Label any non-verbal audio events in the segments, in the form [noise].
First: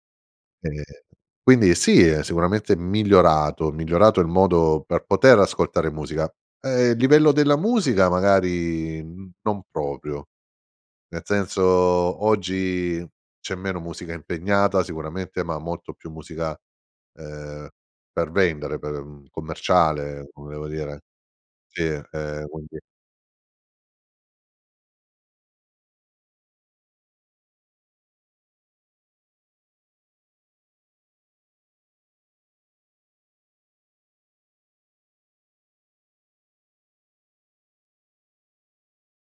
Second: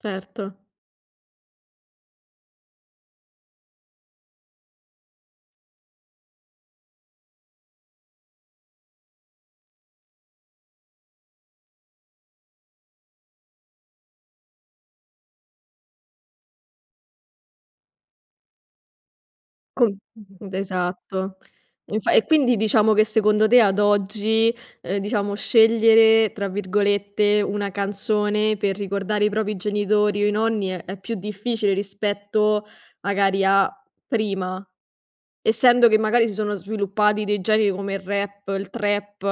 Certo. Ehm, quindi sì, è sicuramente migliorato, migliorato il modo per poter ascoltare musica. Ehm, il livello della musica magari, mhmm, non proprio. Ne senso, oggi c'è meno musica impegnata sicuramente, ma molto più musica, ehm, per vendere, per, mhmm, Com commerciale, d come devo dire esatto. sì. Infa e Ehm, quindi quindi diciamo che secondo te, ad oggi, uhm, diciamo "scegliere", tra virgolette, una canzone per ricordare i propri genitori o i nonni, è è più difficile rispetto, magari, a prima? Essendo che, magari, si sono sviluppati dei generi come il rap, il trap,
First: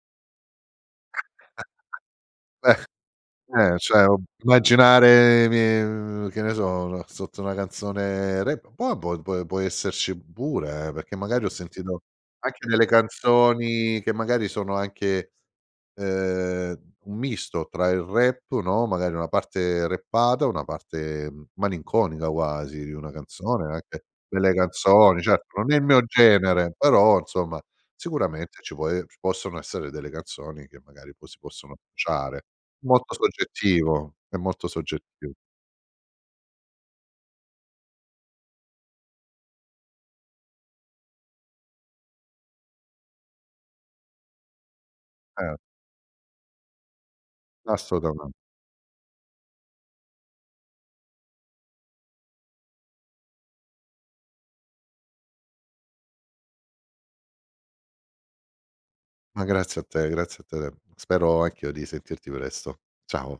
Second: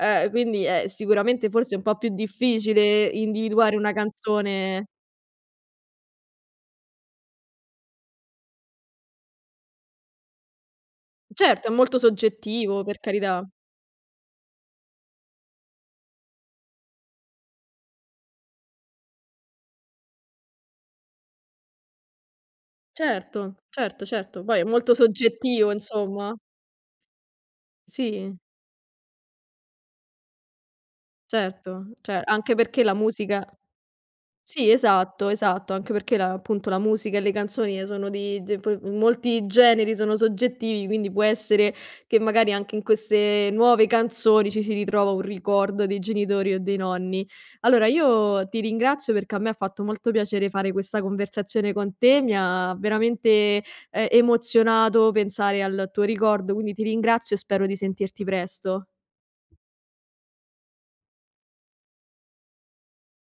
uhm, quindi è sicuramente [chuckles] forse un po' più difficile Eh. individuare Ehm, una cioè, ob canzone immaginare i mie uhm, che ne so, la sotto una canzone rap, po abbo pe può esserci pure, eh, perché magari ho Certo, è molto sentito anche soggettivo, nelle per carità. canzoni che magari sono anche, ehm, un misto tra il rap, no, magari una parte rappata, una parte m malinconica quasi di una Certo, canzone, anche certo, certo. delle Poi è molto canzoni certo, soggettivo, non è i mio insomma. genere però, insomma, Sì. sicuramente ci può e ci possono essere delle canzoni che, magari, poi si possono Certo, ce ciare. anche perché la Molto musica soggettivo, è molto sì, esatto, soggettivo. esatto, anche perché la appunto, la musica e le canzoni e sono di di poi molti generi sono soggettivi, quindi può essere che magari anche in queste nuove canzoni ci si ritrova un Eh. ricordo dei genitori o dei nonni. Allora, Assolutamen io ti ringrazio perché a me fatto molto piacere fare questa conversazione con te, mi ha veramente, ehm, emozionato pensare al tuo ricordo, quindi ti ringrazio e spero di sentirti presto. Ma grazie a te, grazie a te de spero anch'io di sentirti presto. Ciao.